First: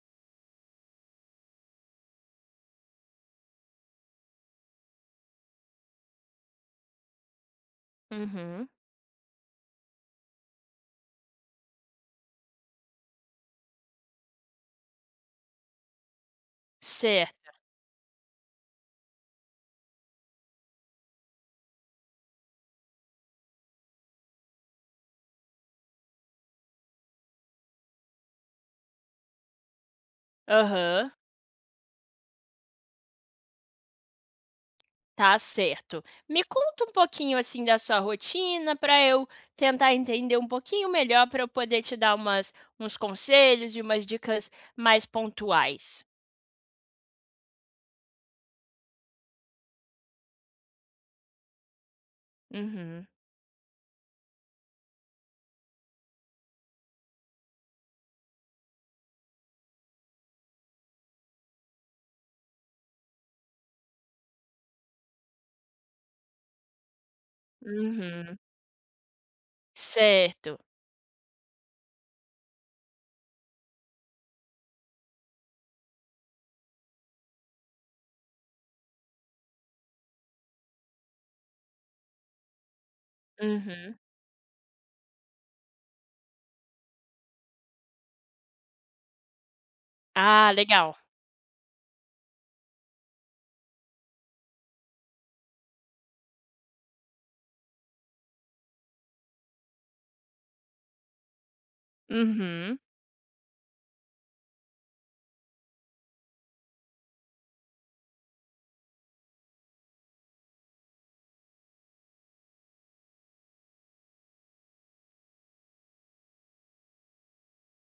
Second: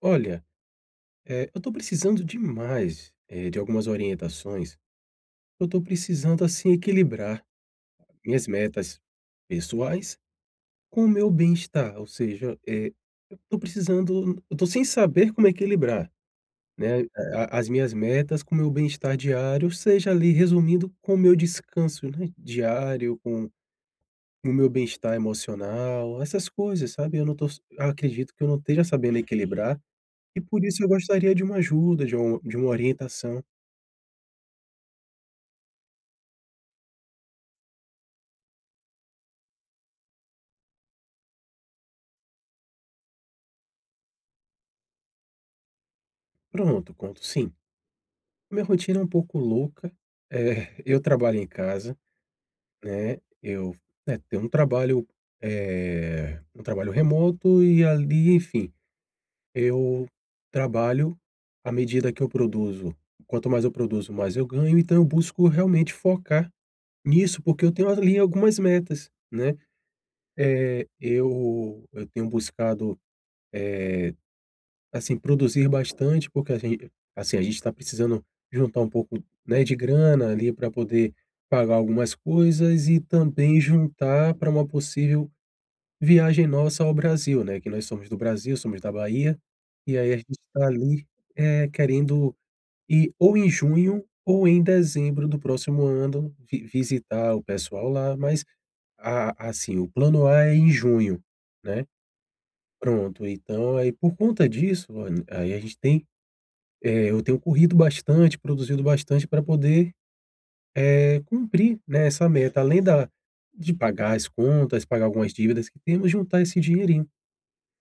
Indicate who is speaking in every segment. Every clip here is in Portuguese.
Speaker 1: Olha, eu tô precisando demais, de algumas orientações. Eu tô precisando, assim, equilibrar minhas
Speaker 2: Uhum.
Speaker 1: metas pessoais com o meu bem-estar, ou seja, eu tô sem saber como equilibrar, né,
Speaker 2: Certo.
Speaker 1: as minhas metas com o meu bem-estar diário, seja ali resumindo com o meu descanso, né, diário, com o meu bem-estar emocional, essas coisas, sabe. Eu não tô s Acredito que eu não esteja sabendo equilibrar e por isso eu
Speaker 2: Aham.
Speaker 1: gostaria de uma ajuda, de uma orientação.
Speaker 2: Tá certo. Me conta um pouquinho, assim, da sua rotina para eu tentar entender um pouquinho melhor, para eu poder te dar umas uns conselhos e umas dicas mais pontuais.
Speaker 1: Pronto, conto sim. Minha rotina é um pouco louca, eu trabalho em casa,
Speaker 2: Uhum.
Speaker 1: né, eu, né, tenho um trabalho, um trabalho remoto e ali, enfim, eu trabalho à medida que eu produzo. Quanto mais eu produzo, mais eu ganho, então eu busco realmente focar nisso, porque eu tenho ali
Speaker 2: Uhum.
Speaker 1: algumas metas, né.
Speaker 2: Certo.
Speaker 1: Eu tenho buscado, assim, produzir bastante, porque a gente está precisando juntar um pouco, né, de grana ali para poder pagar algumas coisas e também
Speaker 2: Uhum.
Speaker 1: juntar para uma possível viagem nossa ao Brasil, né, que nós somos do Brasil, somos da Bahia, e aí a gente
Speaker 2: Ah,
Speaker 1: está
Speaker 2: legal.
Speaker 1: ali, querendo ir ou em junho ou em dezembro do próximo ano vi visitar o pessoal lá, mas a assim, o plano A é em junho, né.
Speaker 2: Uhum.
Speaker 1: Pronto, então aí por conta disso, olha, aí a gente tem eu tenho corrido bastante, produzido bastante para poder, cumprir, né, essa meta, além da de pagar as contas, pagar algumas dívidas que temos, juntar esse dinheirinho,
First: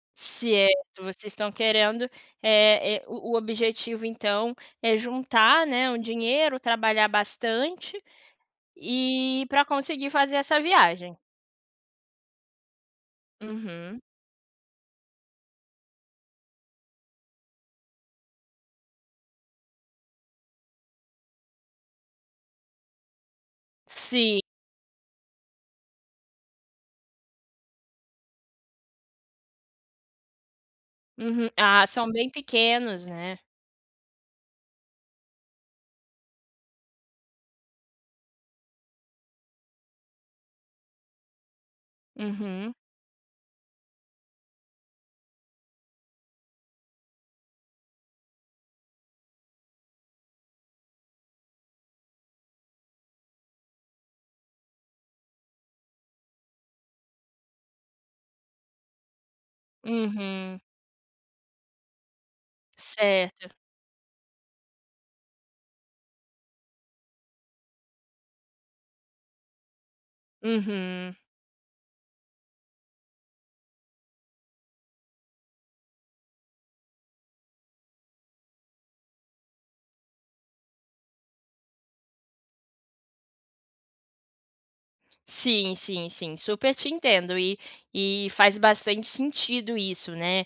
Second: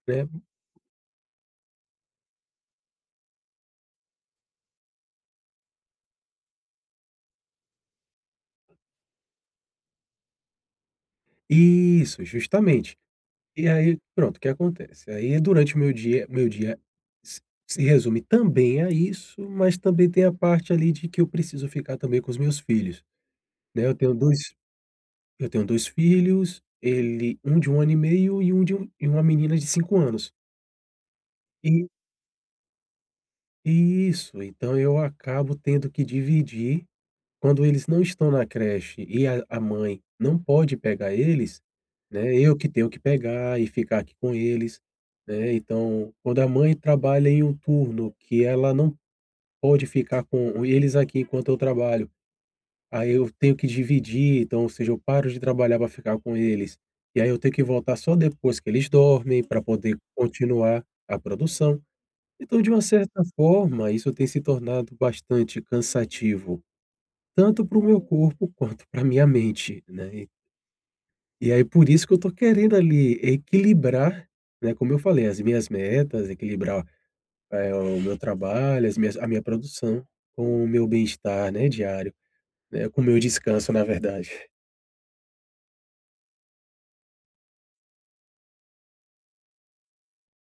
Speaker 1: né.
Speaker 2: Certo. Vocês estão querendo, o objetivo, então, é juntar, né, um dinheiro, trabalhar bastante e para conseguir fazer essa viagem.
Speaker 1: Isso, justamente. E aí,
Speaker 2: Uhum.
Speaker 1: pronto, o que acontece? Aí durante o meu dia se se resume também a isso, mas também tem a parte ali de que eu preciso ficar também com os meus filhos, né.
Speaker 2: Sim.
Speaker 1: Eu tenho 2 filhos, ele um de um ano e meio e um de um e uma menina de 5 anos.
Speaker 2: Uhum. Ah,
Speaker 1: E
Speaker 2: são bem pequenos, né.
Speaker 1: Isso, então eu acabo tendo que dividir. Quando eles não estão na creche e a mãe não pode pegar eles, né, eu que
Speaker 2: Uhum.
Speaker 1: tenho que pegar e ficar aqui com eles, né. Então, quando a mãe trabalha em um turno que ela não pode ficar com eles aqui enquanto eu trabalho, aí eu tenho que dividir, então, ou seja, eu paro de trabalhar para ficar com eles, e aí eu tenho que voltar só depois que eles dormem para poder
Speaker 2: Uhum.
Speaker 1: continuar a produção. Então, de uma certa
Speaker 2: Certo.
Speaker 1: forma, isso tem se tornado bastante cansativo, tanto para o meu corpo quanto para a minha mente, né. E
Speaker 2: Uhum.
Speaker 1: e aí por isso que eu estou querendo ali equilibrar, né, como eu falei, as minhas metas, equilibrar, o meu trabalho, as minhas a minha produção com o meu bem-estar, né, diário, né, com o meu descanso, na verdade.
Speaker 2: Sim, sim, sim, super te entendo e faz bastante sentido isso, né.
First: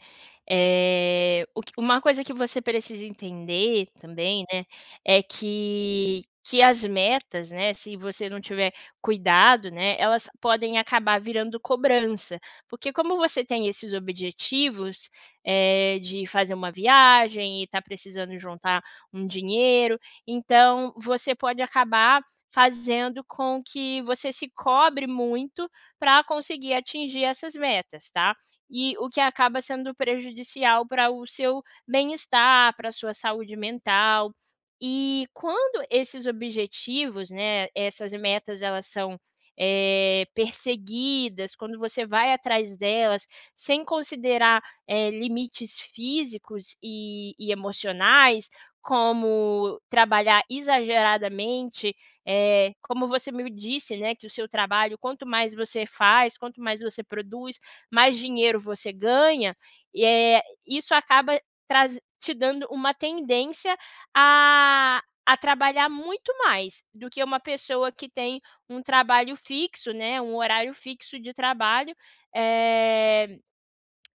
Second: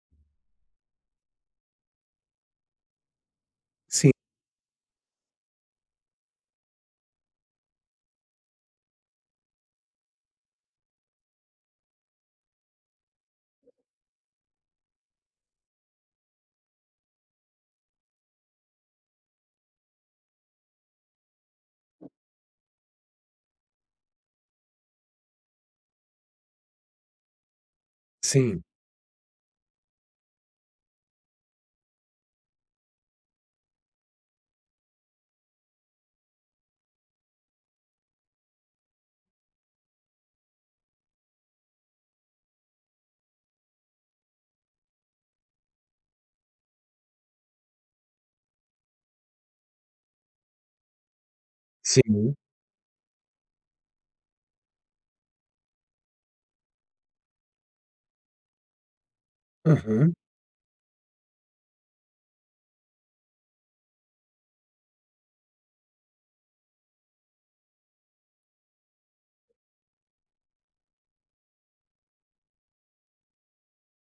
Speaker 2: Eh, o que Uma coisa que você precisa entender
Speaker 1: Sim,
Speaker 2: também, né, é que as metas, né, se você não tiver cuidado, né, elas podem acabar virando cobrança, porque como você tem esses objetivos, de fazer uma viagem e está precisando juntar um dinheiro, então você pode acabar fazendo com que você se cobre muito para conseguir atingir essas metas, tá?
Speaker 1: sim,
Speaker 2: E o que acaba sendo prejudicial para o seu bem-estar, para a sua saúde mental. E quando esses objetivos, né, essas metas, elas são perseguidas, quando você vai atrás delas, sem considerar limites físicos e emocionais, como trabalhar exageradamente
Speaker 1: sim.
Speaker 2: como você me disse, né, que o seu trabalho, quanto mais você faz, quanto mais você produz, mais dinheiro você ganha, e,
Speaker 1: Aham.
Speaker 2: isso acaba traz te dando uma tendência a trabalhar muito mais do que uma pessoa que tem um trabalho fixo, né, um horário fixo de trabalho, eh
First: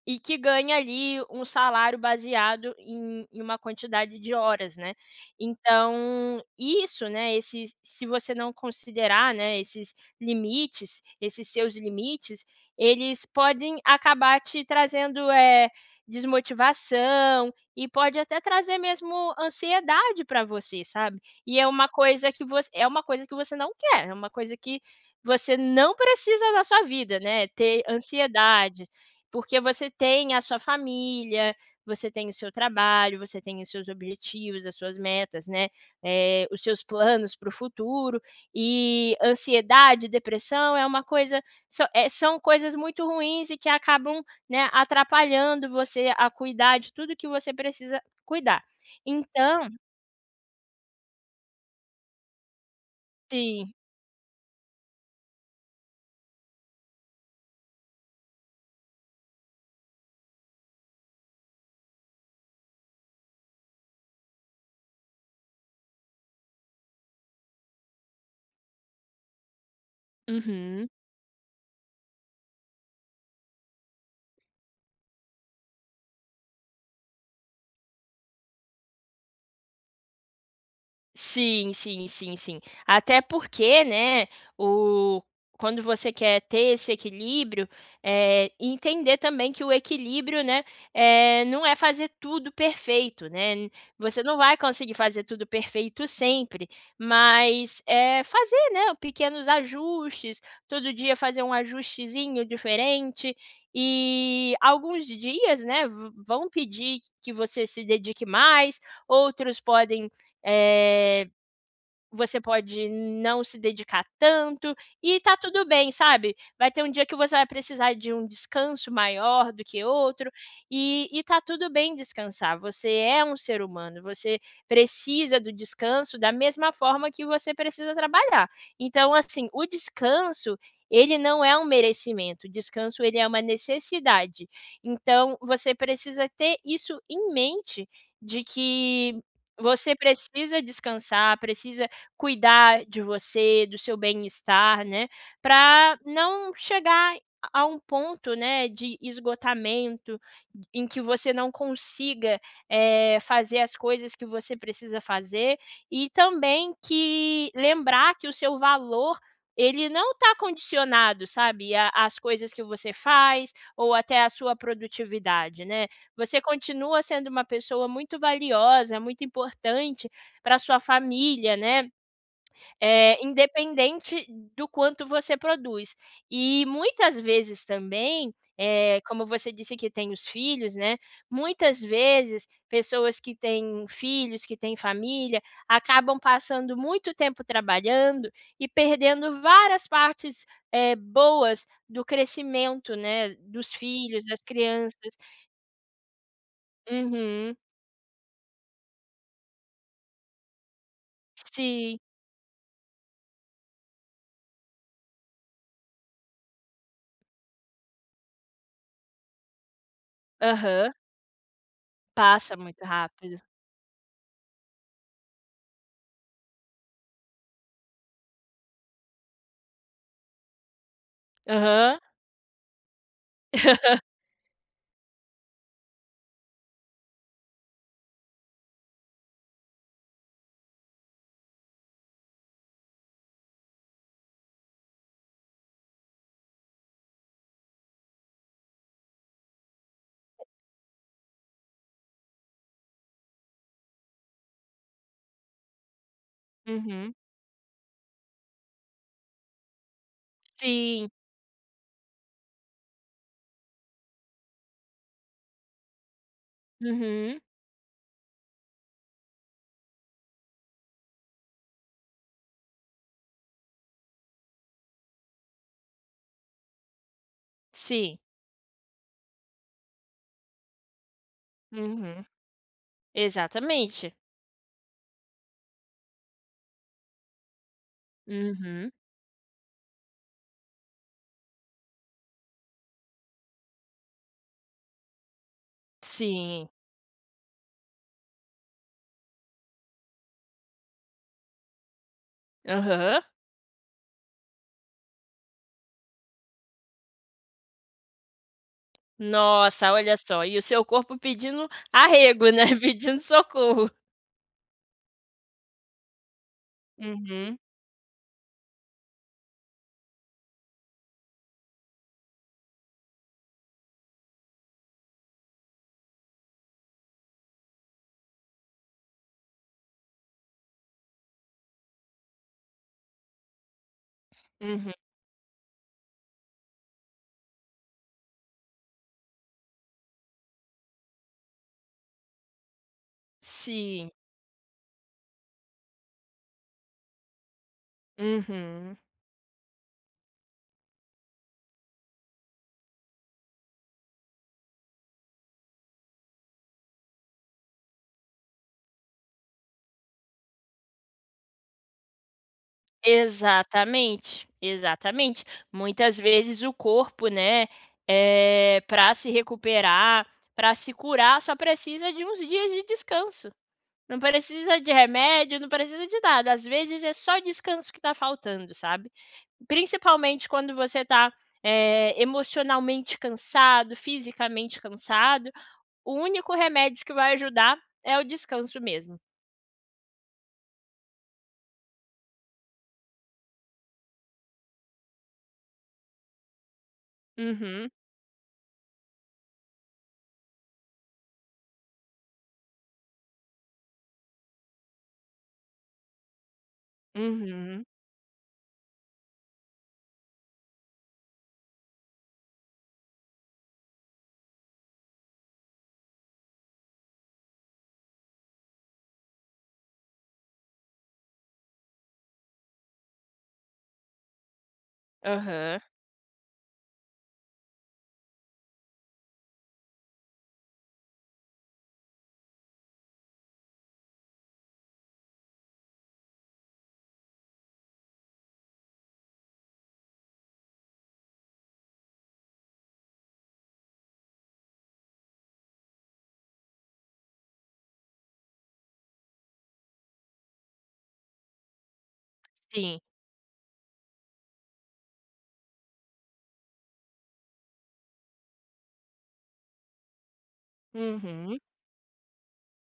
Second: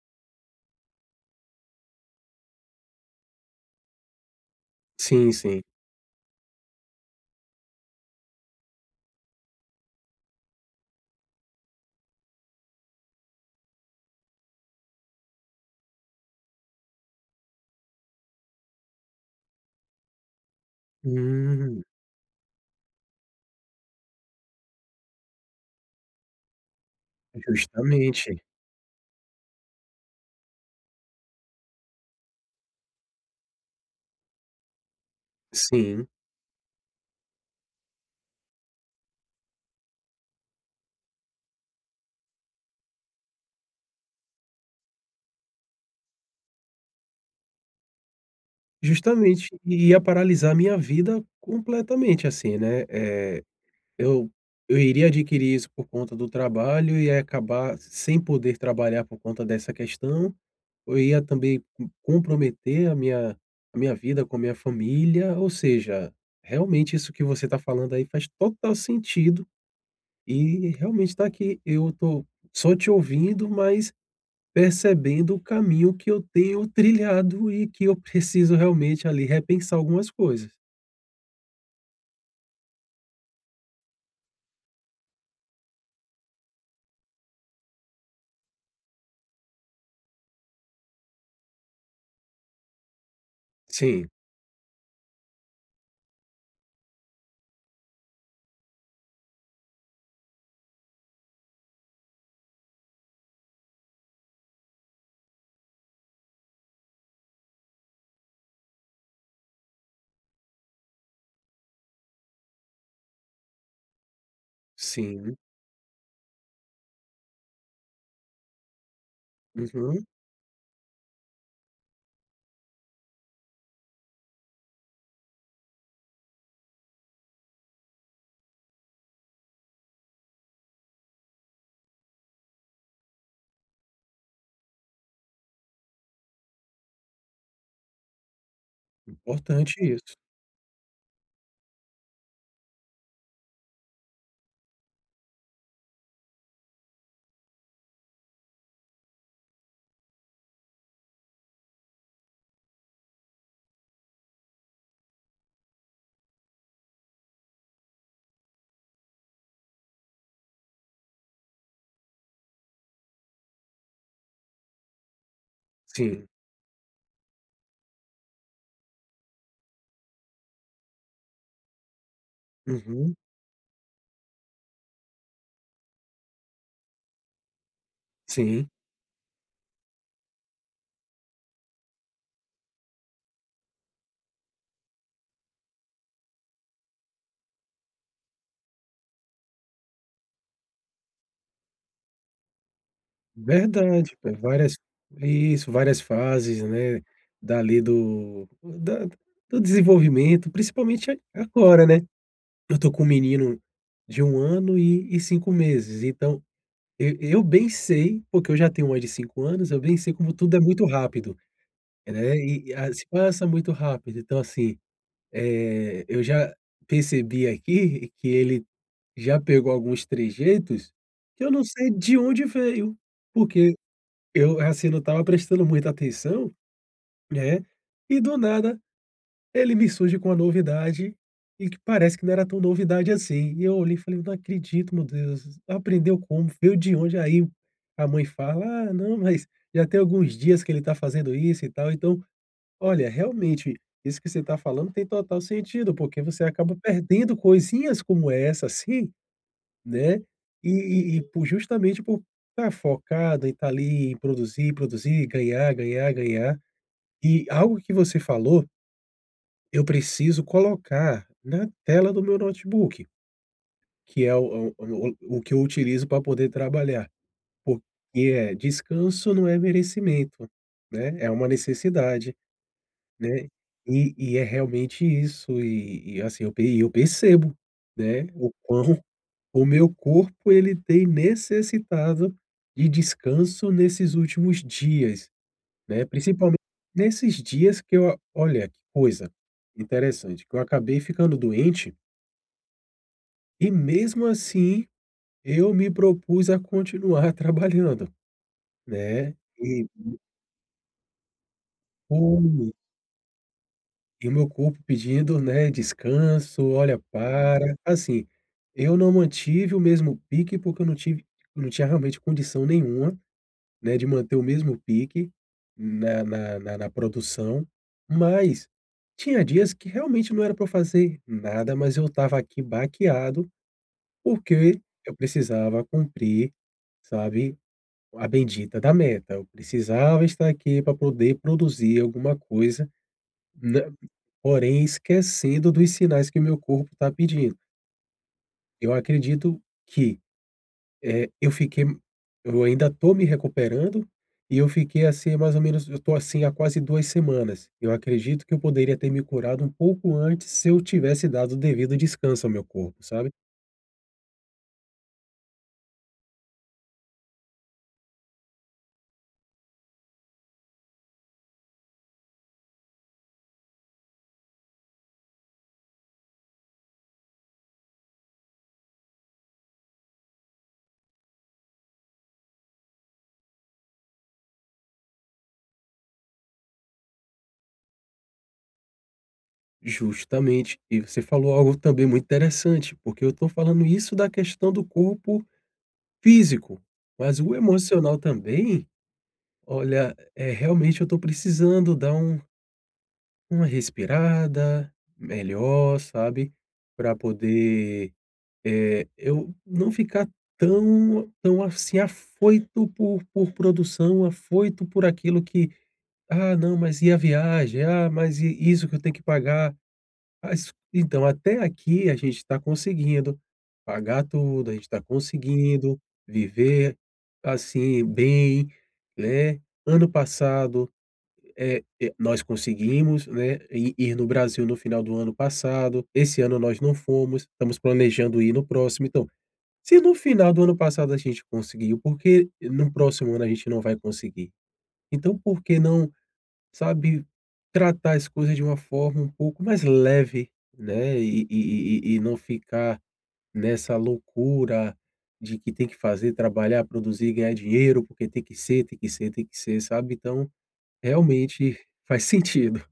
Speaker 2: e que ganha ali um salário baseado em uma quantidade de horas, né.
Speaker 1: Sim, sim.
Speaker 2: Então, isso, né, esses se você não considerar, né, esses limites, esses seus limites, eles podem acabar te trazendo, desmotivação e pode até trazer mesmo ansiedade para você, sabe. E é
Speaker 1: Hum,
Speaker 2: uma coisa que você não quer, é uma coisa que você não precisa na sua vida, né, ter
Speaker 1: justamente.
Speaker 2: ansiedade. Porque você tem a sua família, você tem o seu trabalho, você tem os seus objetivos, as suas metas, né,
Speaker 1: Sim.
Speaker 2: os seus planos para o futuro, e ansiedade, depressão é uma coisa sã eh, são coisas muito ruins e que acabam, né, atrapalhando você a cuidar de tudo que você precisa cuidar.
Speaker 1: Justamente,
Speaker 2: Então
Speaker 1: e ia paralisar minha vida completamente, assim, né,
Speaker 2: sim.
Speaker 1: eu eu iria adquirir isso por conta do trabalho e ia acabar sem poder trabalhar por conta dessa questão, eu ia também comprometer a minha vida com a minha família, ou seja, realmente isso que você está falando aí faz total sentido, e
Speaker 2: Uhum.
Speaker 1: realmente está aqui, eu tô só te ouvindo, mas percebendo o caminho que eu tenho trilhado e que eu preciso realmente ali repensar algumas coisas.
Speaker 2: Sim, sim, sim, sim. Até porque, né, o quando você quer ter esse equilíbrio, entender também que o equilíbrio, né, não é fazer tudo perfeito, né.
Speaker 1: Sim,
Speaker 2: Você não vai conseguir fazer tudo perfeito sempre, mas é fazer, né, pequenos ajustes, todo dia fazer um ajustezinho diferente. E alguns dias, né, v vão pedir que você se dedique mais, outros podem eh, você pode não se dedicar tanto, e
Speaker 1: sim.
Speaker 2: tá tudo bem, sabe. Vai ter um dia que você vai precisar de um descanso maior do que
Speaker 1: Uhum.
Speaker 2: outro, e tá tudo bem descansar, você é um ser humano, você precisa do descanso da mesma forma que você precisa trabalhar. Então, assim, o descanso, ele não é um merecimento, o descanso ele é uma necessidade. Então, você precisa ter isso em mente, de que
Speaker 1: Importante
Speaker 2: você
Speaker 1: isso.
Speaker 2: precisa descansar, precisa cuidar de você, do seu bem-estar, né, para não chegar a um ponto, né, de esgotamento em que você não consiga, fazer as coisas que você precisa fazer e também que lembrar que o seu valor, ele não está condicionado, sabe, a às coisas que você faz ou até à sua produtividade, né.
Speaker 1: Sim.
Speaker 2: Você continua sendo uma pessoa muito valiosa, muito importante para sua família, né,
Speaker 1: Uhum.
Speaker 2: é, independente do quanto você produz. E muitas vezes também,
Speaker 1: Sim.
Speaker 2: como você disse que tem os filhos, né, muitas vezes pessoas que têm filhos, que têm família, acabam passando muito tempo trabalhando e perdendo várias partes, boas do crescimento, né, dos
Speaker 1: Verdade,
Speaker 2: filhos,
Speaker 1: pé.
Speaker 2: das
Speaker 1: Várias
Speaker 2: crianças.
Speaker 1: Isso, várias fases, né,
Speaker 2: Uhum.
Speaker 1: dali do desenvolvimento, principalmente a agora,
Speaker 2: Sim.
Speaker 1: né. Eu tô com um menino de um ano e 5 meses, então eu bem sei, porque eu já tenho uma de 5 anos, eu bem sei como tudo é muito
Speaker 2: Aham.
Speaker 1: rápido. Né,
Speaker 2: Passa
Speaker 1: e
Speaker 2: muito
Speaker 1: a se
Speaker 2: rápido.
Speaker 1: passa muito rápido. Então, assim, eu já percebi aqui que ele já pegou alguns trejeitos que eu não sei
Speaker 2: Aham.
Speaker 1: de onde veio, porque eu, assim, não estava prestando muita atenção, né, e do nada ele me surge com uma novidade e que parece que não era tão novidade assim. E eu olhei e falei: "Não acredito, meu Deus, aprendeu como? Veio de onde?" Aí a mãe fala: "Ah, não, mas já tem alguns dias que ele está fazendo isso e tal". Olha, realmente, isso que você está falando tem total sentido, porque você acaba
Speaker 2: Uhum.
Speaker 1: perdendo coisinhas como essa, assim, né?
Speaker 2: Sim.
Speaker 1: Por, justamente por estar focado e estar ali em produzir, produzir, ganhar, ganhar, ganhar.
Speaker 2: Uhum.
Speaker 1: E algo que você falou, eu preciso colocar na tela do meu notebook, que é o que eu utilizo para poder trabalhar, porque
Speaker 2: Sim.
Speaker 1: descanso não é merecimento, né? É uma
Speaker 2: Uhum.
Speaker 1: necessidade. Né, e
Speaker 2: Exatamente.
Speaker 1: e é realmente isso, e assim, eu percebo, né, o quão
Speaker 2: Uhum.
Speaker 1: o meu corpo ele tem necessitado de descanso nesses últimos dias, né, principalmente
Speaker 2: Sim.
Speaker 1: nesses dias que olha que coisa interessante, que eu acabei ficando doente
Speaker 2: Aham.
Speaker 1: e mesmo assim eu me propus a continuar trabalhando, né,
Speaker 2: Nossa, olha só, e o seu corpo pedindo arrego, né,
Speaker 1: e
Speaker 2: pedindo socorro.
Speaker 1: e o meu corpo pedindo, né, descanso, olha,
Speaker 2: Uhum.
Speaker 1: para. Uhum. Assim, eu não mantive o mesmo pique, porque eu não tinha realmente condição nenhuma, né, de manter o mesmo pique na produção, mas tinha dias que realmente não era para fazer nada, mas eu estava aqui baqueado, porque
Speaker 2: Uhum.
Speaker 1: eu precisava cumprir, sabe, a bendita da meta. Eu precisava estar aqui para poder produzir alguma coisa, né.
Speaker 2: Sim.
Speaker 1: Porém, esquecendo dos sinais que o meu corpo está pedindo. Eu
Speaker 2: Uhum.
Speaker 1: acredito que, eh, eu fiquei eu ainda estou me recuperando e eu fiquei assim mais ou menos, eu estou assim há quase 2 semanas. Eu acredito que eu poderia ter me curado um pouco antes se eu tivesse dado o devido descanso ao meu corpo, sabe.
Speaker 2: Exatamente, exatamente. Muitas vezes o corpo, né, pra se recuperar, para se curar, só precisa de uns dias de descanso. Não precisa de remédio, não precisa de nada, às vezes é só descanso que tá faltando, sabe. Principalmente quando você tá, emocionalmente cansado, fisicamente cansado, o único remédio que vai ajudar é o descanso mesmo.
Speaker 1: Justamente. E você falou algo também muito interessante, porque eu estou falando isso da questão do corpo físico, mas o
Speaker 2: Uhum,
Speaker 1: emocional também, olha, realmente eu estou precisando dar uma respirada melhor, sabe, para
Speaker 2: uhum,
Speaker 1: poder, eu não ficar tão assim afoito por produção, afoito por aquilo que: "Ah, não, mas e a viagem? Ah, mas e isso que eu tenho que pagar? Ah, isso". Então, até aqui a gente está conseguindo pagar tudo, a gente está
Speaker 2: aham,
Speaker 1: conseguindo viver, assim, bem, né. Ano passado nós conseguimos, né, ir no Brasil no final do ano passado, esse ano nós não fomos, estamos planejando ir no próximo. Então, se no final do ano passado a gente conseguiu, por que no próximo ano a gente não vai conseguir? Então, por que não, sabe, tratar as coisas de uma forma um pouco mais leve, né, e não
Speaker 2: sim,
Speaker 1: ficar nessa loucura de que tem que fazer, trabalhar, produzir, ganhar dinheiro, porque tem que ser, tem que ser, tem que ser, sabe. Então,
Speaker 2: uhum.
Speaker 1: realmente faz sentido.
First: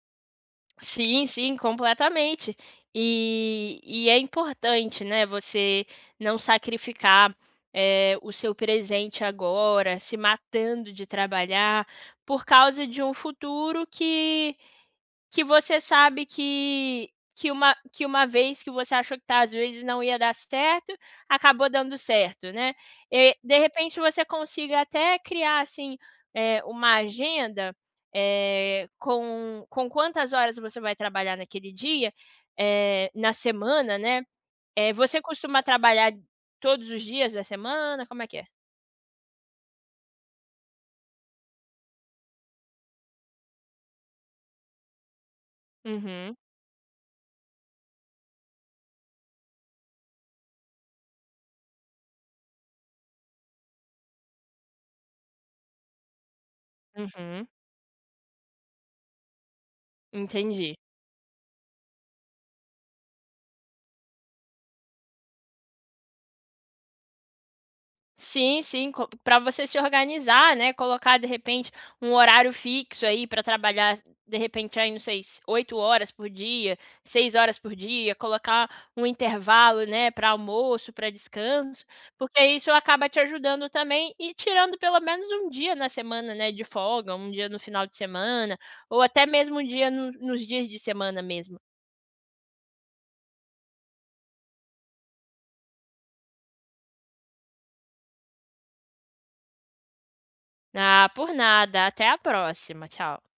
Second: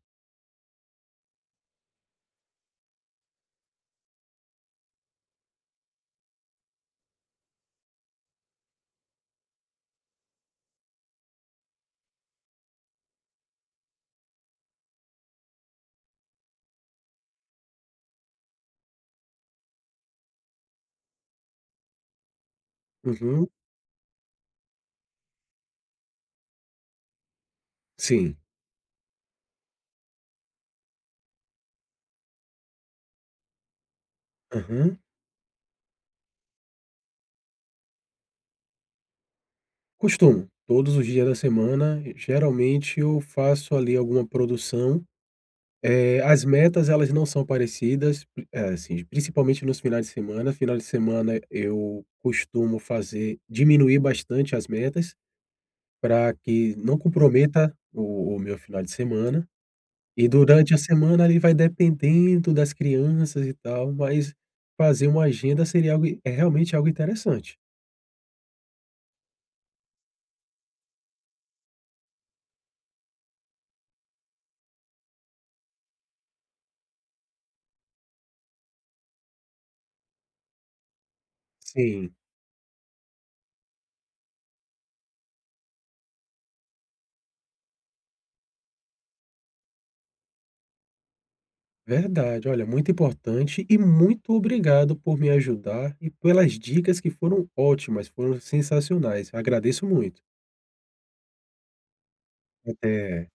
Speaker 2: Sim, sim, completamente. E é importante, né, você não sacrificar, o seu presente agora, se matando de trabalhar, por causa de um futuro que você sabe que uma vez que você achou que tá às vezes não ia dar certo, acabou dando certo, né. Eh,
Speaker 1: Uhum.
Speaker 2: de repente você consiga até criar, assim, uma agenda,
Speaker 1: Sim.
Speaker 2: com quantas horas você vai trabalhar naquele dia, na semana, né. Eh,
Speaker 1: Aham.
Speaker 2: você costuma trabalhar todos os dias da semana? Como é que é?
Speaker 1: Costumo. Todos os dias da semana, geralmente, eu faço ali alguma produção.
Speaker 2: Uhum,
Speaker 1: As metas elas não são parecidas, assim, principalmente nos finais de semana. Final de semana eu costumo fazer diminuir bastante as metas, para que não
Speaker 2: uhum,
Speaker 1: comprometa o meu final de semana. E
Speaker 2: entendi.
Speaker 1: durante a semana ali vai dependendo das crianças e tal, mas fazer uma agenda seria algo é realmente algo interessante.
Speaker 2: Sim, sim, para você se organizar, né, colocar de repente um horário fixo aí para trabalhar, de repente aí não sei, s 8 horas por dia, 6 horas por dia, colocar um intervalo, né, para almoço, para descanso,
Speaker 1: Sim.
Speaker 2: porque isso acaba te ajudando também e tirando pelo menos um dia na semana, né, de folga, um dia no final de semana, ou até mesmo um dia no nos dias de semana mesmo.
Speaker 1: Verdade, olha, muito importante e muito obrigado por me ajudar e pelas dicas que foram ótimas, foram sensacionais. Agradeço muito.
Speaker 2: Ah, por nada, até a próxima, tchau.
Speaker 1: Até.